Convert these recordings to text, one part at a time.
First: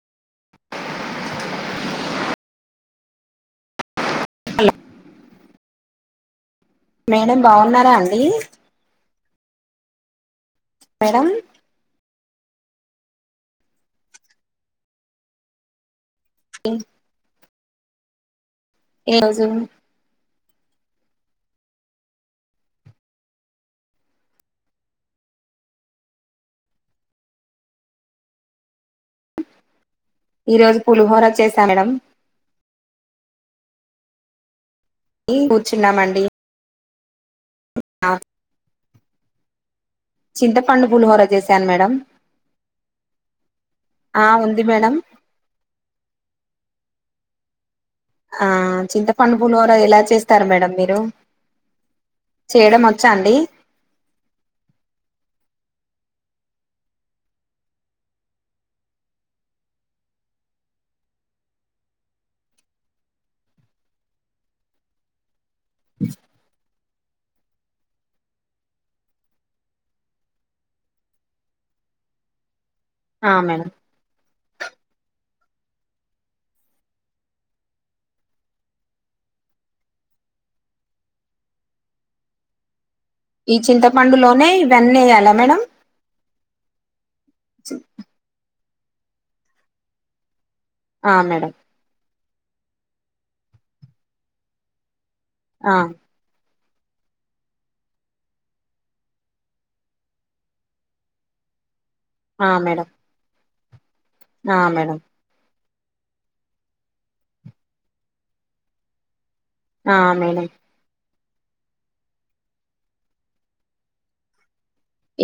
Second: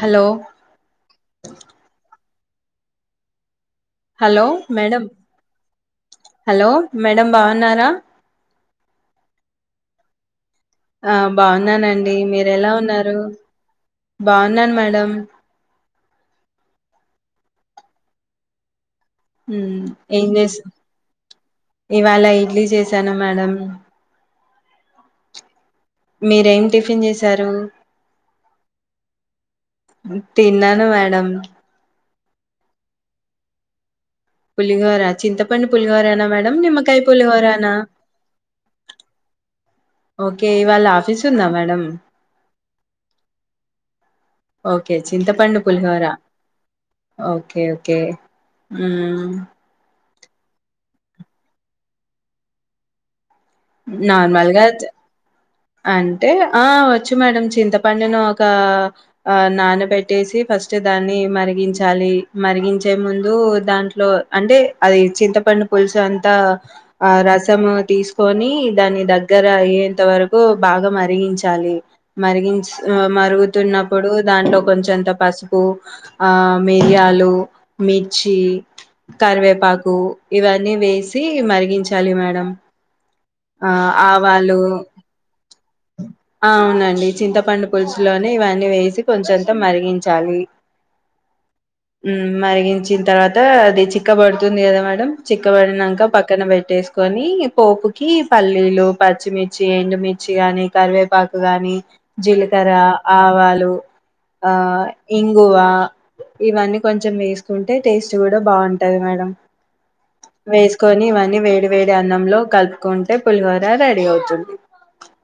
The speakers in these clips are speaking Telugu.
హలో హలో మేడంమ్ మేడం బాగున్నారా అండి ఆ మేడం బాగున్నానండి మీరు మీరు ఎలా ఉన్నారు బాగున్నాను మేడం ఈ రోజు మ్మ్ ఎం చేసు ఇవాళ ఇడ్లీ చేశాను మేడం మీరేం టిఫిన్ చేశారు ఈ రోజు తిన్నాను పులిహోర మేడం చేసా మేడం పులిహోర చింతపండు కూర్చున్నామండి పులిహోరనా మేడం నిమ్మ టైం పులిహోర న ఓకే ఇవాళ్ళ చింతపండు ఆఫీస్ పులిహోర ఉందా చేశాను మేడం ఆ ఉంది మేడం ఓకే చింతపండు పులిహోర ఓకే ఓకే ఆ ఉమ్ చింతపండు పులిహోర ఎలా చేస్ స్తారు మేడం మీరు చేయడం వచ్చా అండి నార్మల్గా వచ్చు అంటే ఆ వచ్చు మేడం చింతపండును ఒక ఆ నానబెట్టేసి ఫస్ట్ దాన్ని మరిగించాలి మరిగించే ముందు దాంట్లో అంటే అది చింతపండు పుల్సు అంతా ఆ రసము తీసుకొని దాని దగ్గర అయ్యేంతవర కు బాగా మరిగించాలి మరిగించి ఆ మరుగుతున్నప్పుడు దాంట్లో కొంచెంత పసు పప్పు ఆ మిరియాలు మిర్చి కరివేపాకు ఇవన్నీ వేసి మరిగించాలి మేడం ఈ ఆ చింతపండులోనే ఆవాలు ఇవన్నీ వేయాలా మేడం అవునండి చింతపండు పులుసులోనే ఇవన్ వేసి కొంచెంత మరిగించాలి ఆ మేడం మ్ మరిగించిన తర్వాత అది చిక్కబడుతుంది కదా మేడం ఆ చిక్కబడినంక పక్కన పెట్ ట్టేసుకొని పోపు కి పల్లీలు పచ్చిమిర్చి ఎండుమిర్చి గాని కరివేపాకు గాని ఆ జీలకర్ర మేడం ఆవాలు ఆ ఇంగువ ఇవన్నీ కొంచెం వేసుకుంటే టేస్ట్ కూడా బావుంటది మేడం ఆ మేడం వేసుకొని మ వేడి వేడి అన్నంలో కల్ప్ కొంటే పులిహార రెడీ అవుతుంది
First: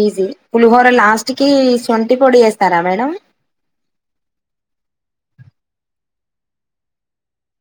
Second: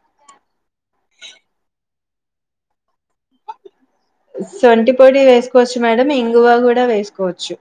ఈజీ పులిహోర లాస్ట్ కి సొంటి పొడి ఏస్తారా మేడం సొంటిపొడి వేసుకోవచ్చు మేడం ఇంగువ కూడా వేసుకోవచ్చు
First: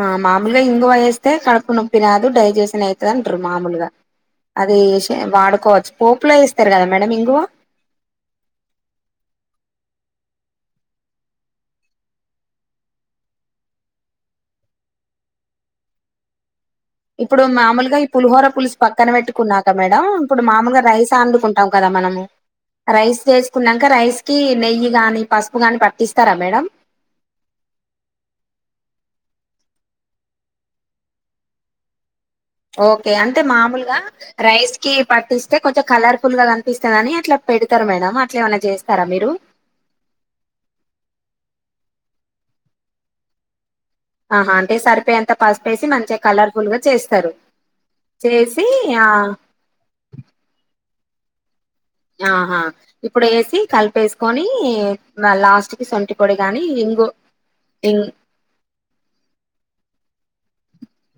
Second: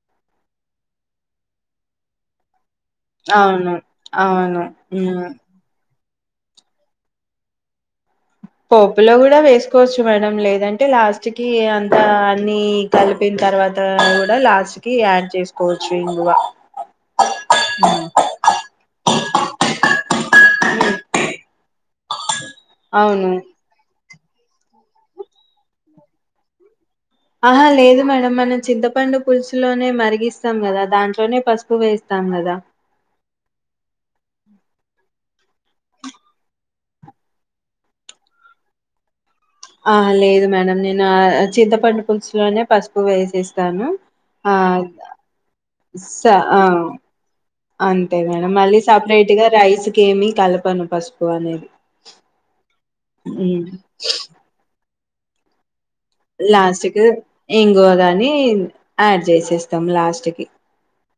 ఆ మాములుగా ఇంగువ ఏస్తే కడుపు నొప్పి రాదు డైజెస్ నైతదంటారు అవును మామూలుగా అవును అది ఏషి హ్మ్ వాడుకోవచ్చు పోపులో ఏస్తారు కదా మేడం ఇంగువ పోపులో కూడా వేసుకోవచ్చు మేడం లేదంటే లాస్ట్ కి అంతా అన్ని కలిపిన తర్వాత కూడా లాస్ట్ కి యాడ్ చేసుకోవచ్చు ఇంగువ ఇప్పుడు మామూలుగా ఈ పులిహోర పులుసు పక్కన పెట్టుకున్నాక మేడం ఇప్పుడు మాములుగా హ్మ్. రైస్ అండుకుంటాం కదా మనము రైస్ అవును చేసుకున్నాక రైస్ కి నెయ్యి గాని పసుపు గాని పట్టిస్తారా మేడం ఆహా లేదు మేడం మనం చింతపండు పులుసులోనే మరిగిస్తాం కదా దాంట్లోనే పసుపు వేస్తా ఓకే అంటే మామూలుగా రైస్ కి పట్టిస్తే కొంచెం కలర్ ఫుల్ గా కనిపిస్తదని అట్లా పెడతారు మేడం అట్లా ఏమైన్నా చేస్తారా మీరు ఆ లేదు మేడం నేను ఆ చింతపండు పులుసులోనే పసుపు వేసేస్తాను ఆహా ఆ అంటే సరిపోయేంత పసుపేసి మంచిగా స ఆ కలర్ఫుల్ గా చేస్తారు అంతే మేడం చేసి మళ్ళీ ఆ సపరేట్ గా రైస్ కి ఏమి కలపను పసుపు [unintelligible] ఆహా ఇప్పుడు వేసి హ్మ్ కలిపేసుకొని మా లాస్ట్ కి సొంటి పొడి గాని లాస్ట్ కి ఇంగు ఇంగువ ఇం గాని యాడ్ చేసేస్తాం లాస్ట్ కి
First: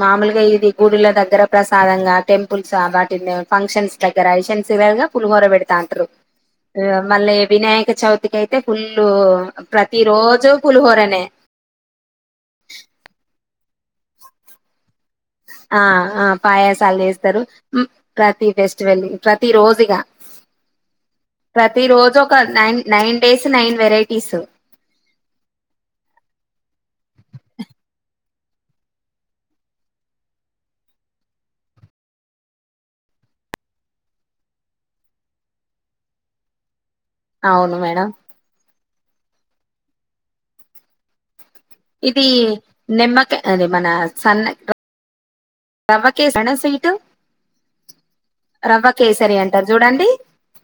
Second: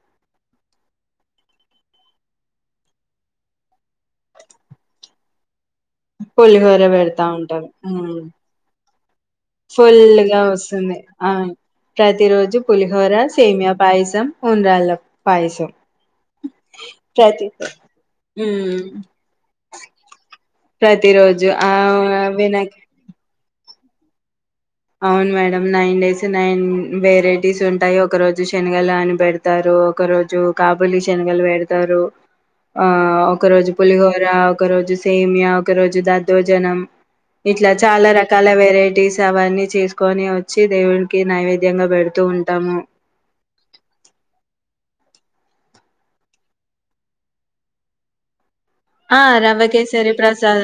మామూలుగా ఇది గుడిలా దగ్గర ప్రసాదంగా టెంపుల్స్ వాటిలో ఫంక్షన్స్ దగ్గర [unintelligible] పులిహోర పెండ పులిహోర [unintelligible] పెడతా మళ్ళీ ఉంటాం వినాయక ఉమ్ చవితికి అయితే ఫుల్ ప్రతి ఫుల్ గా రోజు వస్తుంది పులిహోరనే ఆ ప్రతి రోజు పులిహోర సేమియా పాయసం ఉండ్రాళ్ళు ఆ ఆ పాయసాలు చేస్తారు ప్రతి ము ప్రతి ఉమ్ ఫెస్టివల్ ప్రతి రోజు ఈగా ప్రతి రోజు ఆ ప్రతి రోజు ఒక Vinayaka nine nine days nine varieties అవును madam nine days nine varieties ఉంటాయి ఒక రోజు శనగలు అని పెడతారు ఒక రోజు కాబూలి శనగలు పెడతారు ఆ ఒక రోజు పులిహోర ఒక రోజు సేమియా ఒక రోజు దద్దోజనం ఇట్లా అవును మేడం చాలా రకాల వెరైటీస్ గవానీ చేసుకొని వచ్చి దేవునికి నైవేద్య ఇది నెమ్మక అది మన సన్న రవ్వకేసేనా స్వీట్ రవ్వ ఆ కేసరి రవ్వ అంటారు చూడండి కేసరి ప్రసాద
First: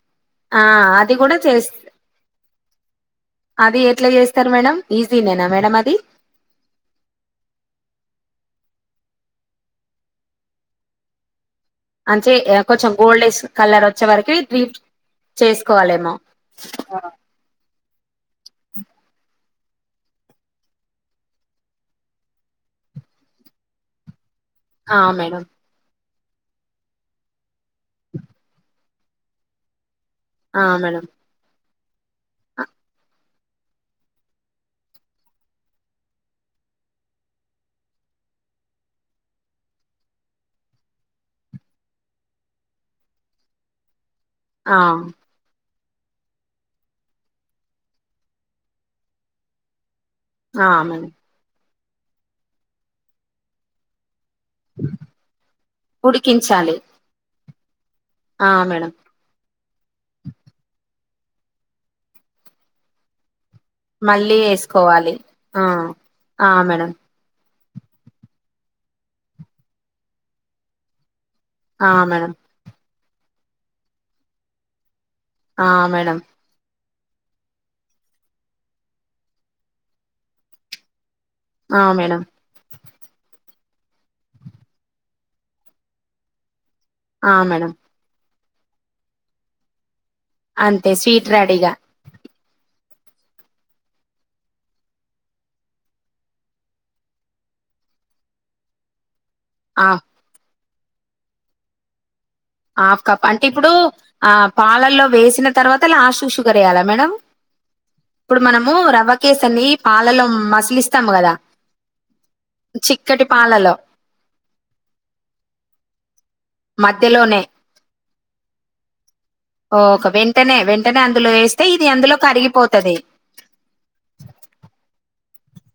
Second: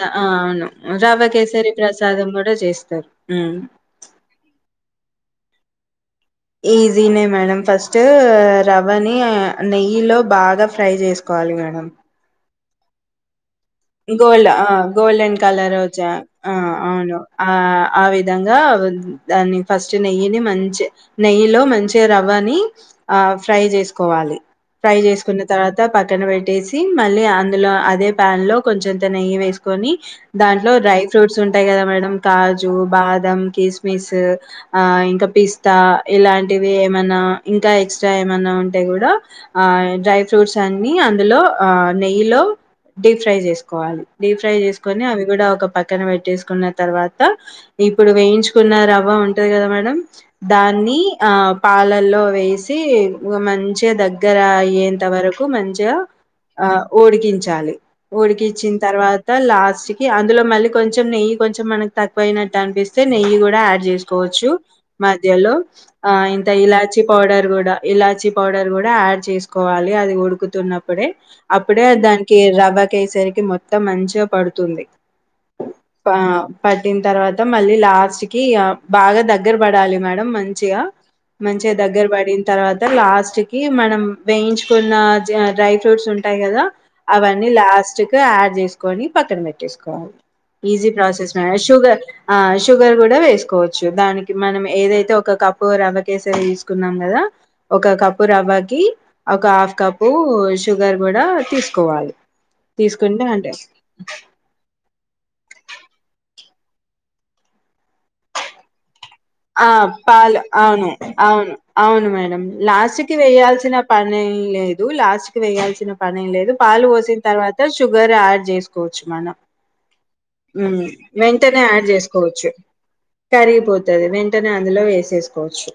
ఆ అవును అది రవ్వ కూడా కేసరి చేస్త ప్రసాదం కూడా చేస్తారు హ్మ్. అది ఎట్లా చేస్తారు మేడం ఈజీ నేనా మేడం అది [unintelligible] ఈజీనే మేడం ఫస్ట్ రవ్వని నెయ్యి లో బాగా ఫ్రై చేసుకోవాలి మేడం అంతే ఇగ కొంచెం గోల్డ్లేెస్ గోల్డ్ ఆ గోల్డెన్ కలర్ వచ్చా చేసుకోవాలేమో ఆ అవును ఆ ఆ విద విధంగా దాన్ని ఫస్ట్ నెయ్యిని మంచి నెయ్యిలో మంచి రవ్వని ఆ ఫ్రై చేసుకోవాలి ఫ్రై ఆ చేసుకున్న మేడం తర్వాత ప పక్కన పెట్టేసి మళ్ళీ అ [unintelligible] అదే ప్యాన్ లో కొంచెంత నెయ్యి వేసుకొని ఆ దాంట్లో డ్రై మేడం ఫ్రూట్స్ ఉ అంతే కదా మేడం కాజు బాదం కిస్మిస్ ఆ ఇంకా పిస్తా ఇలాంటివి ఏమనా ఇంకా ఎక్స్ట్రా ఏమనా ఉంటే కూడా ఆ డ్రై ఫ్రూట్స్ అన్ని అందులో నెయ్యిలో డీప్ ఫ్రై చేసు కోవాలి డీప్ ఫ్రై ఆ చేసుకొని అవి కూడా ఒక పక్ పక్కన పెట్టేసుకున్న తర్వాత ఇప్పుడు వేయించుకున్న రవ్వ ఉంటది కదా మేడ ఆ దాన్ని మేడం ఆ పాలల్లో వేసి మంచిగా దగ్ దగ్గర అయ్యేంత వరకు మంచిగా ఆ ఉడికించాలి ఓడికించాలి ఆ వచ్చిన మేడం తర్వాత లాస్ట్ అందులో మళ్ళీ కొంచెం నెయ్యి కొంచెం మనకు తక్కువనట్టు అనిపిస్తే నెయ్యి యాడ్ మళ్ళీ చేసుకోవచ్చు వేసుకోవాలి మధ్యలో ఆ ఇంత ఆ మేడం ఇలాచి పౌడర్ కూడా ఇలాచి పౌడర్ కూడా యాడ్ చేసుకోవాలి అది ఉడుకుతున్నప్పుడే అప్పుడే ఆ మేడం దానికి రవ్వ కేసరి మొత్తం మంచిగా పడుతుంది ఆ ప మేడం పట్టిన తర్వాత మళ్ళీ లాస్ట్ కి బాగా దగ్గర పడాలి మేడం మంచిగా మంచిగా ఆ దగ్గర మేడం పడిన తర్వా లాస్ట్ కి మనం వేయించుకున్న డ్రై ఫ్రూట్స్ ఉంటాయి కదా ఆ అవన్నీ మేడం లాస్ట్ [unintelligible] యాడ్ చేసుకొని పక్కన పెట్టేసుకోవాలి ఈజీ అంతే స్వీట్ ప్రాసెస్ [unintelligible] రెడీగా షుగర్ షుగర్ కూడా వేసుకోవచ్చు దానికి మనం ఏదైతే ఒక కప్పు రవ్వ కేసరి తీసుకున్నాం కదా ఒక కప్పు రవ్వకి ఒక హాఫ్ ఆ కప్పు షుగర్ కూడా తీసుకోవాలి హఫ్ కప్ అంటే ఇప్పుడు ఆ పాలల్లో వేసిన తర్వాత లాస్ట్ షుగ [unintelligible] మేడం, ఇప్పుడు మనము రవ్వ కేసని ఆ పాలలో పాలు అవును మసిలిస్తాము కదా అవును అవును మేడం లాస్ట్ కి చిక్కటి పాలలో వేయాల్సిన పనేం లేదు లాస్ట్ కి వేయాల్సిన పనేం లేదు పాలు పోసిన మధ్యలోనే తర్వాత ఇక షుగర్ యాడ్ చేసుకోవచ్చు మనం ఓ క మ్మ్ వెంటనే ఆడ్ చేసుకోవచ్చు, కరిగిపోతది కరిగిపోతది వెంటనే అందులో వేసేసు కోవచ్చు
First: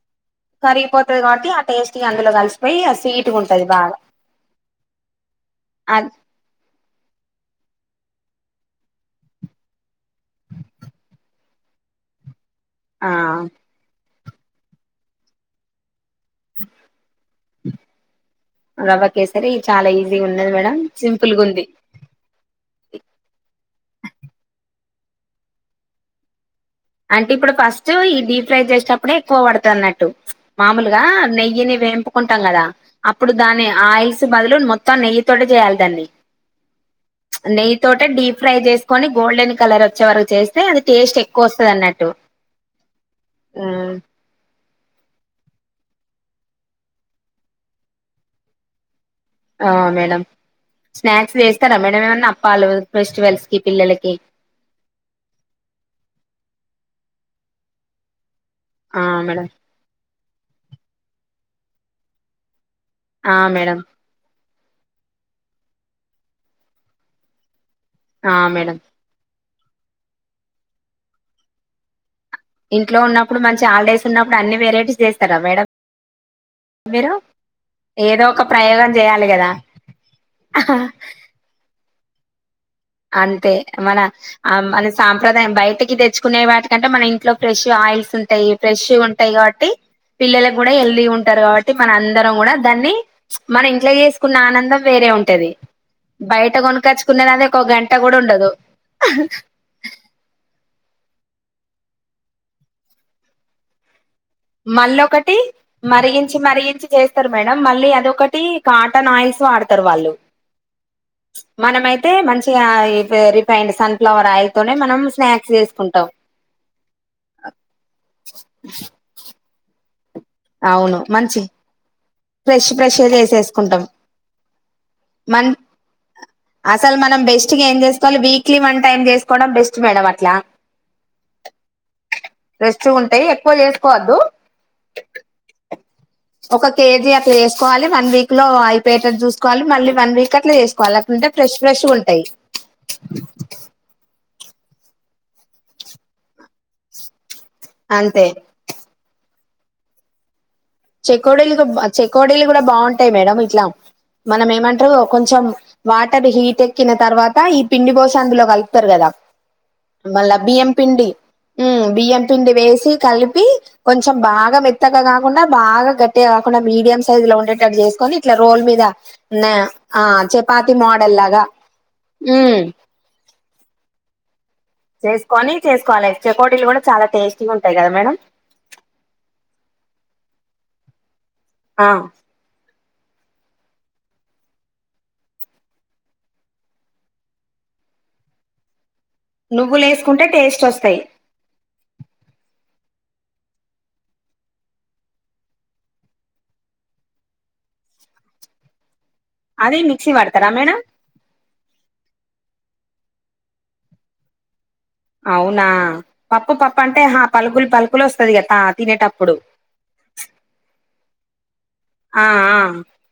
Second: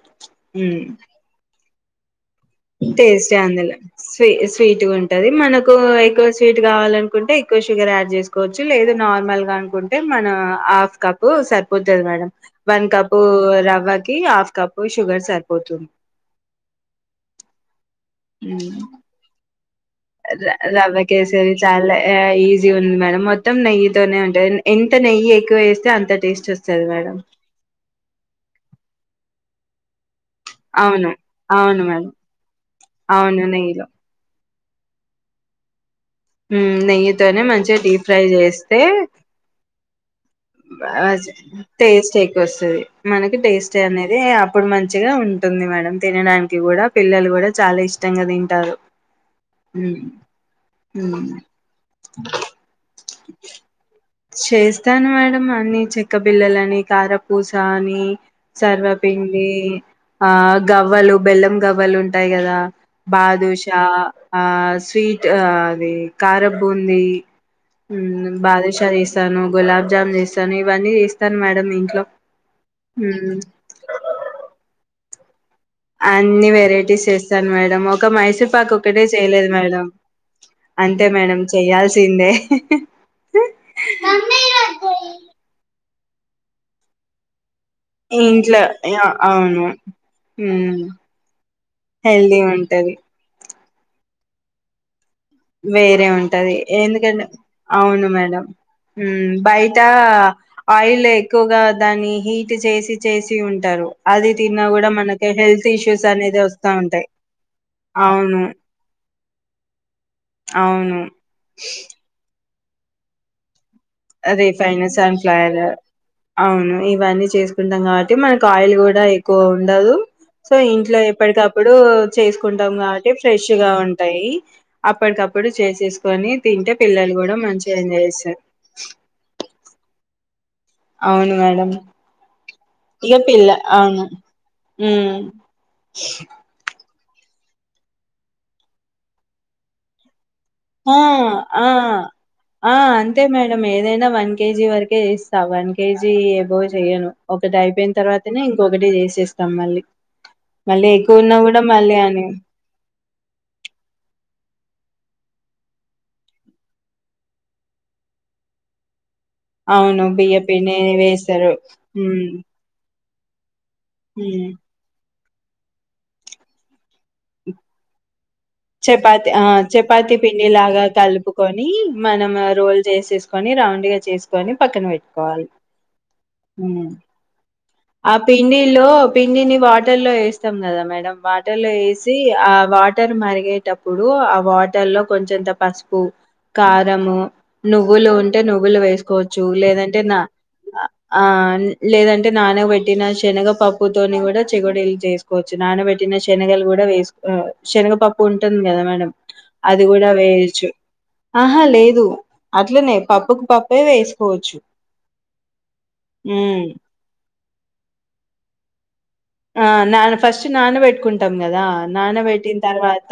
మ్మ్ కరిగిపోతది కాబట్టి ఆ టేస్ట్ ఇగ అందులో కలిసిపోయి ఆ టేస్ట్ స్వీట్గా ఉంటది అందులో బాగా స్వీ స్వీట్గా ఉంటది, మనకు అద్ ఎక్కువ స్వీట్ కావాలనుకుంటే ఎక్కువ షుగర్ ఆడ్ చేస్ కోవచ్చు లేదు నార్మల్ అనుకుంటే మన హాఫ్ కప్ సరిపోతది మేడం వన్ ఆ కప్పూ రవ్వ కీ హాఫ్ కప్ షుగర్ సరిపోతుంది రవ్వ కేసరి చాలా ఈజీగా రు ఉన్నది మేడం రవ్వ సింపుల్గా కేసరి ఉంది చాల ఈజీ ఉంది మేడం మొ త్తం నెయ్యి తోనే ఉంటంది, ఎంత నెయ్యి ఎక్కువ వేస్తే అంత టేస్ట్ వ అంటే ఇప్పుడు ఫస్టు ఈ డీప్ ఫ్రై చేసేటప్పుడే ఎక్కువ పడు తన్నట్టు మామూలుగా అవును నెయ్యిని అవును మేడం వేంపుకుంటాం కదా అప్పుడు అవును దాన్ని నెయ్యిలో ఆయిల్స్ బదులు మొత్తం నెయ్యి తోటే చెయ్యాలి దాన్ని మ్మ్ నెయ్యితోనే మంచిగ డీప్ ఫ్రై చేస్తే చారు చేస్తే అది టేస్ట్ ఎక్కువ వస్ టేస్ట్ ఎక్కువ వస్తది మనకి టేస్ట్ అనేదీ అప్పుడు మంచిగా ఉంటుంది మేడం, తినడానికి కూడా పిల్లలు కూడా చాల ఇష్టంగా తింటారు. ఆ ఉమ్ మేడం ఉమ్ స్నాక్స్ చేస్తరా మేడం ఏమన్నా అప్పాలు, ఫెస్టివల్స్ కి, పిల్లల చేస్తాను మేడం అన్ని చెక్క బిల్లలని కార పూసా అనీ ఆ మేడం సర్వపిండి ఆ గవ్వలు, బెల్లం గవ్వలు ఉంటాయి కదా. ఆ బాదుష మేడం ఆ స్వీట్ ఆ అది కారబూందీ ఆ హ్మ్ మేడం బదుషా తాను గులాబ్ జామ్ చేస్తాను, ఇవన్నీ చేస్తాను మేడం ఇంట్లో. ఇంట్లో హ్మ్. ఉన్నప్పుడు, మంచి హాలిడేస్ ఉన్నప్పుడు, అన్ని వెరైటీస్ చేస్తరా మేడం అన్ని వెరైటీస్ మీరు చేస్తాను మేడం. ఒక ఏదో మైసూర్పాకు ప్రయోగం ఒకటే చేయాలి చేయలేదు కదా మేడం. అంతే మేడం చెయ్యాల్ సిందే అంతే మన ఆ మన సాంప్రదాయం బయటకి తె తెచ్చుకునే వాటికంటే మన ఇంట్లో ఫ్రెష్ ఆయిల్స్ ఉంటాయి ఇంట్లో ఫ్రెష్ యాహ్! ఉంటాయి అవును కాబట్టి పిల్లలకు కూడా హ్మ్. హెల్తీ ఉంటారు కాబట్టి మన అందరం హెల్దీ కూడా దాన్ని ఉంటది ఉస్ మన ఇంట్లో చేసుకున్న ఆనందం వేరే ఉన్ ఉంటది వేరే ఉంటది బయట ఎందుకంటే కొణకచ్చుకునే దద అవును మేడం మ్మ్ బయట ఆయిల్ ఎక్కువగా దాన్ని హీట్ చేసి చేసి ఉంటారు అది తిన్నా కూడా మళ్ళ మనకి ఒకటి హెల్త్ ఇష్యూస్ మరిగించి అనేది వస్తా మరిగించి ఉంటాయి చేస్తారు మేడం మళ్ళీ అదొ అవును ఒకటి కాటన్ ఆయిల్స్ తో వాడుతారు వాళ్ళు అవును మనమయితే మంచ్ యా ఇప రిఫైండ్ ఇస్ రిఫైన్ సన్ఫ్లయర్ చేసుకుంటాం అవును ఇవన్నీ చేసుకుంటాం కాబట్టి మనకు ఆయిల్ కూడా ఎక్ ఎక్కువ ఉండదు సో ఇంట్లో అవును మంచి ఎప్పటికప్పుడు ఫ్రెష్ చేసుకుంటాం కాబట్టి ఫ్రెష్ గా చేసేసుకుంటాం ఉంటాయి అప్పటికప్పుడు మన్ చేసేసుకొని తింటే అసలు పిల్లలు మనం కూడా బెస్ట్ గా మంచిగా ఏం ఎంజాయ్ చేసుకోవాలి చేస్తారు వీక్లీ వన్ టైం చేసుకోవడం బెస్ట్ మేడం ఆ లా అవును మేడం రెస్ట్ ఇగ ఉంటాయి పిల్ల ఎక్కువ అవును చేసుకోవద్దు ఉమ్ ఒక కేజీ అట్ల వేసుకోవాలి వన్ వీక్ లో అయిపోయేటది చూసుకోవాలి మళ్ళీ వన్ వీక్ అట్లా ఆ చేసుకోవాలి అట్లుంటే ఫ్రెష్ ఆ ఫ్రెష్ ఉంటాయి ఆ అంతే మేడం ఏదైనా వన్ కేజీ వరకే చేస్తా వన్ కేజీ ఏబో చెయ్యను ఒకటి అయిపోయిన అంతే తర్వాతనే ఇంకొకటి చేసేస్ తమ్మలి చెకొడీలు బాచెకోడీలు కూడా బాగుంటాయి మేడం ఇట్లా మనం ఏమంటారు కొంచెం వాటర్ హీట్ ఎక్కిన తర్వాత ఈ పిండి పోస అందులో కలుపుతారు కదా అవును మళ్ళా బియ్యం బియ్యపిండి నే పిండి వేశారు ఉమ్ బియ్యం మ్మ్ పిండి వేసి కలిపి కొంచెం బాగ మెత్తగా గాల్ ఉన్నార్ బాగా గట్టిగా కాకుండా మీడియం స్ సైజ్ లో ఉండేటట్టు చేసుకోని ఇట్లా రోల్ మీద చపాతి ఆ నా ఆ చపాతి పిండి చపాతి లాగా మోడల్ లాగా కలుపుకొని మనం ఉమ్ రోల్ చేసేసుకొని రౌండ్ గా చేసు చేసుకొని చేసుకోవాలి చెకోడీలు కూడా ఉమ్ చాలా టేస్టీగా ఉంట ఆ పిండిలో పిండిని వాటర్ లో వేస్తాం కదా మేడ వా ఆ వేసి ఆ వాటర్ మరి ఏగేటప్పుడు ఆ వాటర్ లో కొంచంత పసుపు కారం నువ్వులు ఉంటే నువ్వులు వేసు కోవచ్చు నువ్వులు లేదంటే న వేసుకుంటే టేస్ట్ వస్తాయి అ ఆ లేదంటే పెట్టిన శనగపప్పు తోని కూడా చెగోడీలు చేసుకోవచ్చు నానబెట్టిన శనగలు కూడా వేసు శనగపప్పు ఉంటుంది కదా మేడం అది కూడా మిక్సీ పడతారా వేయచ్చు మేడం ఆహా లేదు అట్లనే పప్పుకు పప్పే వేసుకోవచ్చు అవునా పప్పు హ్మ్. పప్పు అంటే పలుకులు పలుకులు వస్తది గద తినేటప్పు ఆ నాన్న ఫస్ట్ నానబెట్టుకుంటాం కదా ఆ ఆ నానబెట్టిన తర్వాత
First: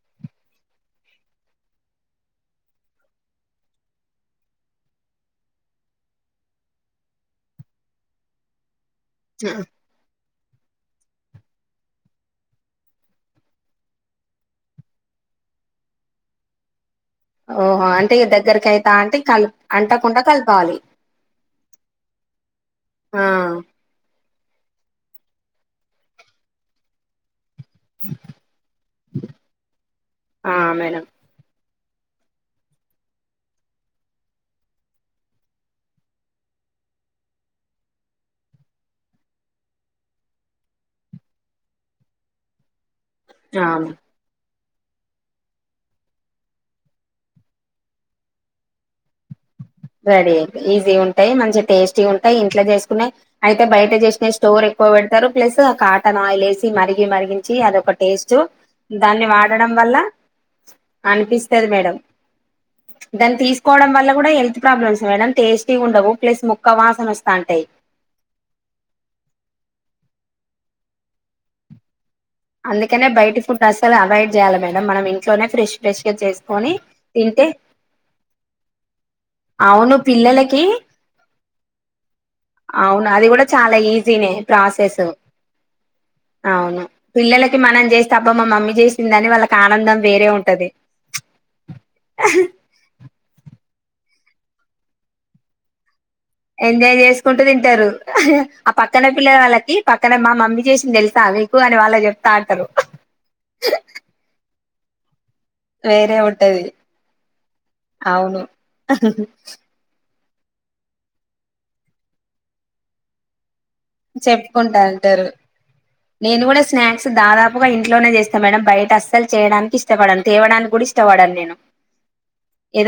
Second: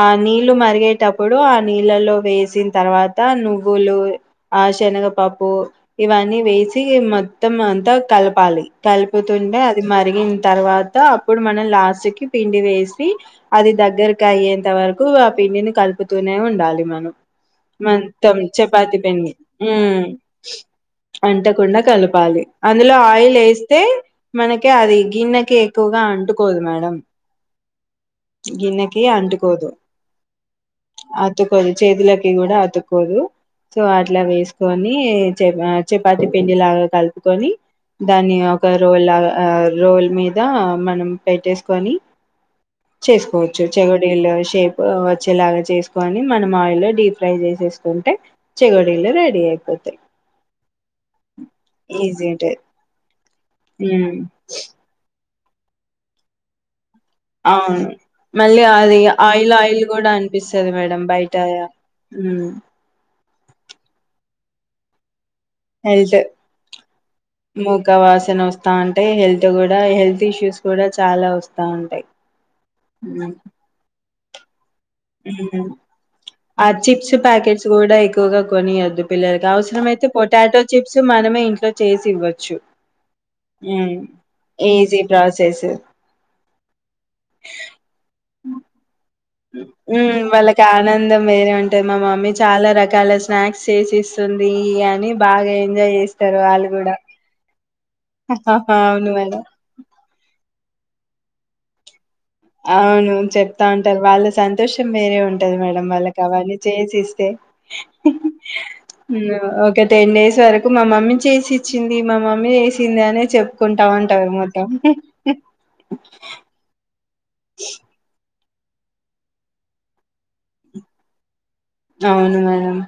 ఆ నీళ్ళు మరిగేటప్పుడు ఆ నీళ్ళలో వేసిన తర్వాత నువ్వులు ఆ శనగపప్పు ఇవన్నీ వేసి మొత్తం అంతా కలపాలి కలుపుతుండే అది మరి తర్వాత అప్పుడు మనం లాస్ట్ కి పిండి వేసి అది దగ్గరకు అయ్యేంత వరకు ఆ పిండిని కలుపుతూనే ఉండాలి మనం ఓహో అంటే ఇగ మొత్తం దగ్గరకి అయితా చపాతి అంటే పిండి కల్ అంటకుండా కలపాలి అంటకుండా కలపాలి అందులో ఆ ఆయిల్ వేస్తే మనకే అది గిన్నెకి ఎక్కువగా అంటుకోదు మేడం గిన్నెకి అంటుకోదు ఆ మేడం అతుకోదు చేతులకి కూడా అతుకోదు సో అట్లా వేసుకొని చపాతి పిండి లాగ కలుపుకొని దాని ఒక రోల్ లాగ రోల్ మీద మనం పెట్టేసుకొని చేసుకోవచ్చు ఆ చెగోడీలు షేప్ వచ్చేలాగా చేసుకొని మనం ఆయిల్లో డీప్ ఫ్రై చేసేసుకుంటే చెగోడీలు రెడీ అయిపో రెడీ అయితయి ఈజీ గ ఉంటయి మంచి టేస్టీ గ ఈజీ ఉంటయి ఉంటది ఇంట్లో చేసుకునే అయితే బయట ఉమ్ చేసిన స్టోర్ ఎక్కువ ప్లస్ ఆ కాటన్ ఆయిల్ వేసి మరి మరిగించి అవును అదొక టేస్ట్ మళ్ళీ అది దాన్ని ఆయిల్ వాడడం ఆయిల్ వల్ల కూడా అనిపిస్తది మేడం బయట అనిపిస్తది మేడం మ్మ్ దాన్ని తీసుకోవడం వల్ల కూడా హెల్ ప్రాబ్లమ్స్ మేడమ్ హెల్త్ వస్తాంటాయి మూక వాసన వస్తాంటయి హెల్త్ కూడా హెల్త్ ఇష్యూస్ కూడా చాలా వస్తా ఉంటాయి అందుకనే బయట ఫుడ్ అస్సలు అవయిడ్ జాల ఈ ఆ చిప్స్ తింటే ప్యాకెట్స్ కూడా ఎక్కువగా కొనియద్దు. పిల్లలకి అవును అవసరంమయితే, పొటాటో పిల్లలకి చిప్స్ మనమే, ఇంట్లో చేసి ఇవ్వచ్చు. అవును అది కూడా చాలా ఉ ఈజీనే ప్రాసెస్ ఈజీగా చేసియచ్ అవును పిల్లలకి మనం చేస్తాబ మా మమ్మీ చేసింది ఉ వాళ్ళకి ఆనందం వేరే ఉంటది. మా మమ్మీ చాలా రకాల స్నాక్స్ చేసిస్తుంది అని బాగా ఎంజాయ్ చేస్ ఎంజాయ్ చేసుకుంటూ తింటారు. ఆ పక్కన అవును మేడం పిల్లగాళ్ళకి పక్ ఇక్కడ మా మమ్మీ చేసింది తెలుసా? మీకు అని వాళ్ళకి చెప్ అవును చెప్తా అంటరు వాళ్ళు సం తష్ మ్ దేవ్ లేదు మేడమ్ వేరే వాళ్ళకి అవన్నీ ఉంటది చేసిస్తే అవును ఒక టెన్ డేస్ ఇంత వరకు మా మమ్మీ చేసి ఇచ్చింది. మా మమ్మీ చేసిందా అని చెప్ ఉంటామంటారు మొత్తం చెప్పుకుంటా అంటారు నేను కూడా స్నాక్స్ దాదాపుగా ఇంట్లోనే చేస్ మేడం బయట అస్సలు చేయడానికి ఇష్టపడను, తేవడానికి కూడా ఇష్టపడను నేను అవును మేడం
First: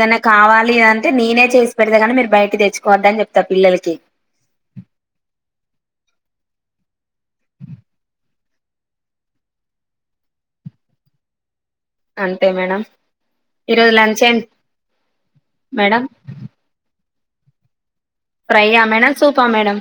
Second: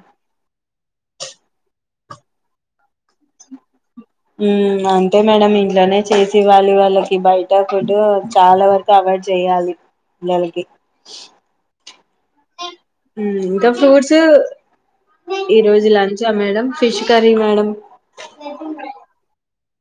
ద అంటే నేనే చేసి పెడతాగానీ, మీరు బయట తెచ్చుకోవద్దని చెప్తా పిల్లలకి, ఉ అంతే మేడమ్ ఇంట్లోనే చేసి ఇవ్వాలి. వాళ్ళకి బయట పుడ్ చాలా వరకు, అవాయిడ్ చేయాలి. పిల్లలకి. అంతే మేడం ఉమ్ ఇంకా ఈరోజు ఫ్రూట్స్, లంచ్ ఏంటి ఈ రోజు మేడం లంచా madam fish curry madam fry యా మేడం సూప్ అ మేడం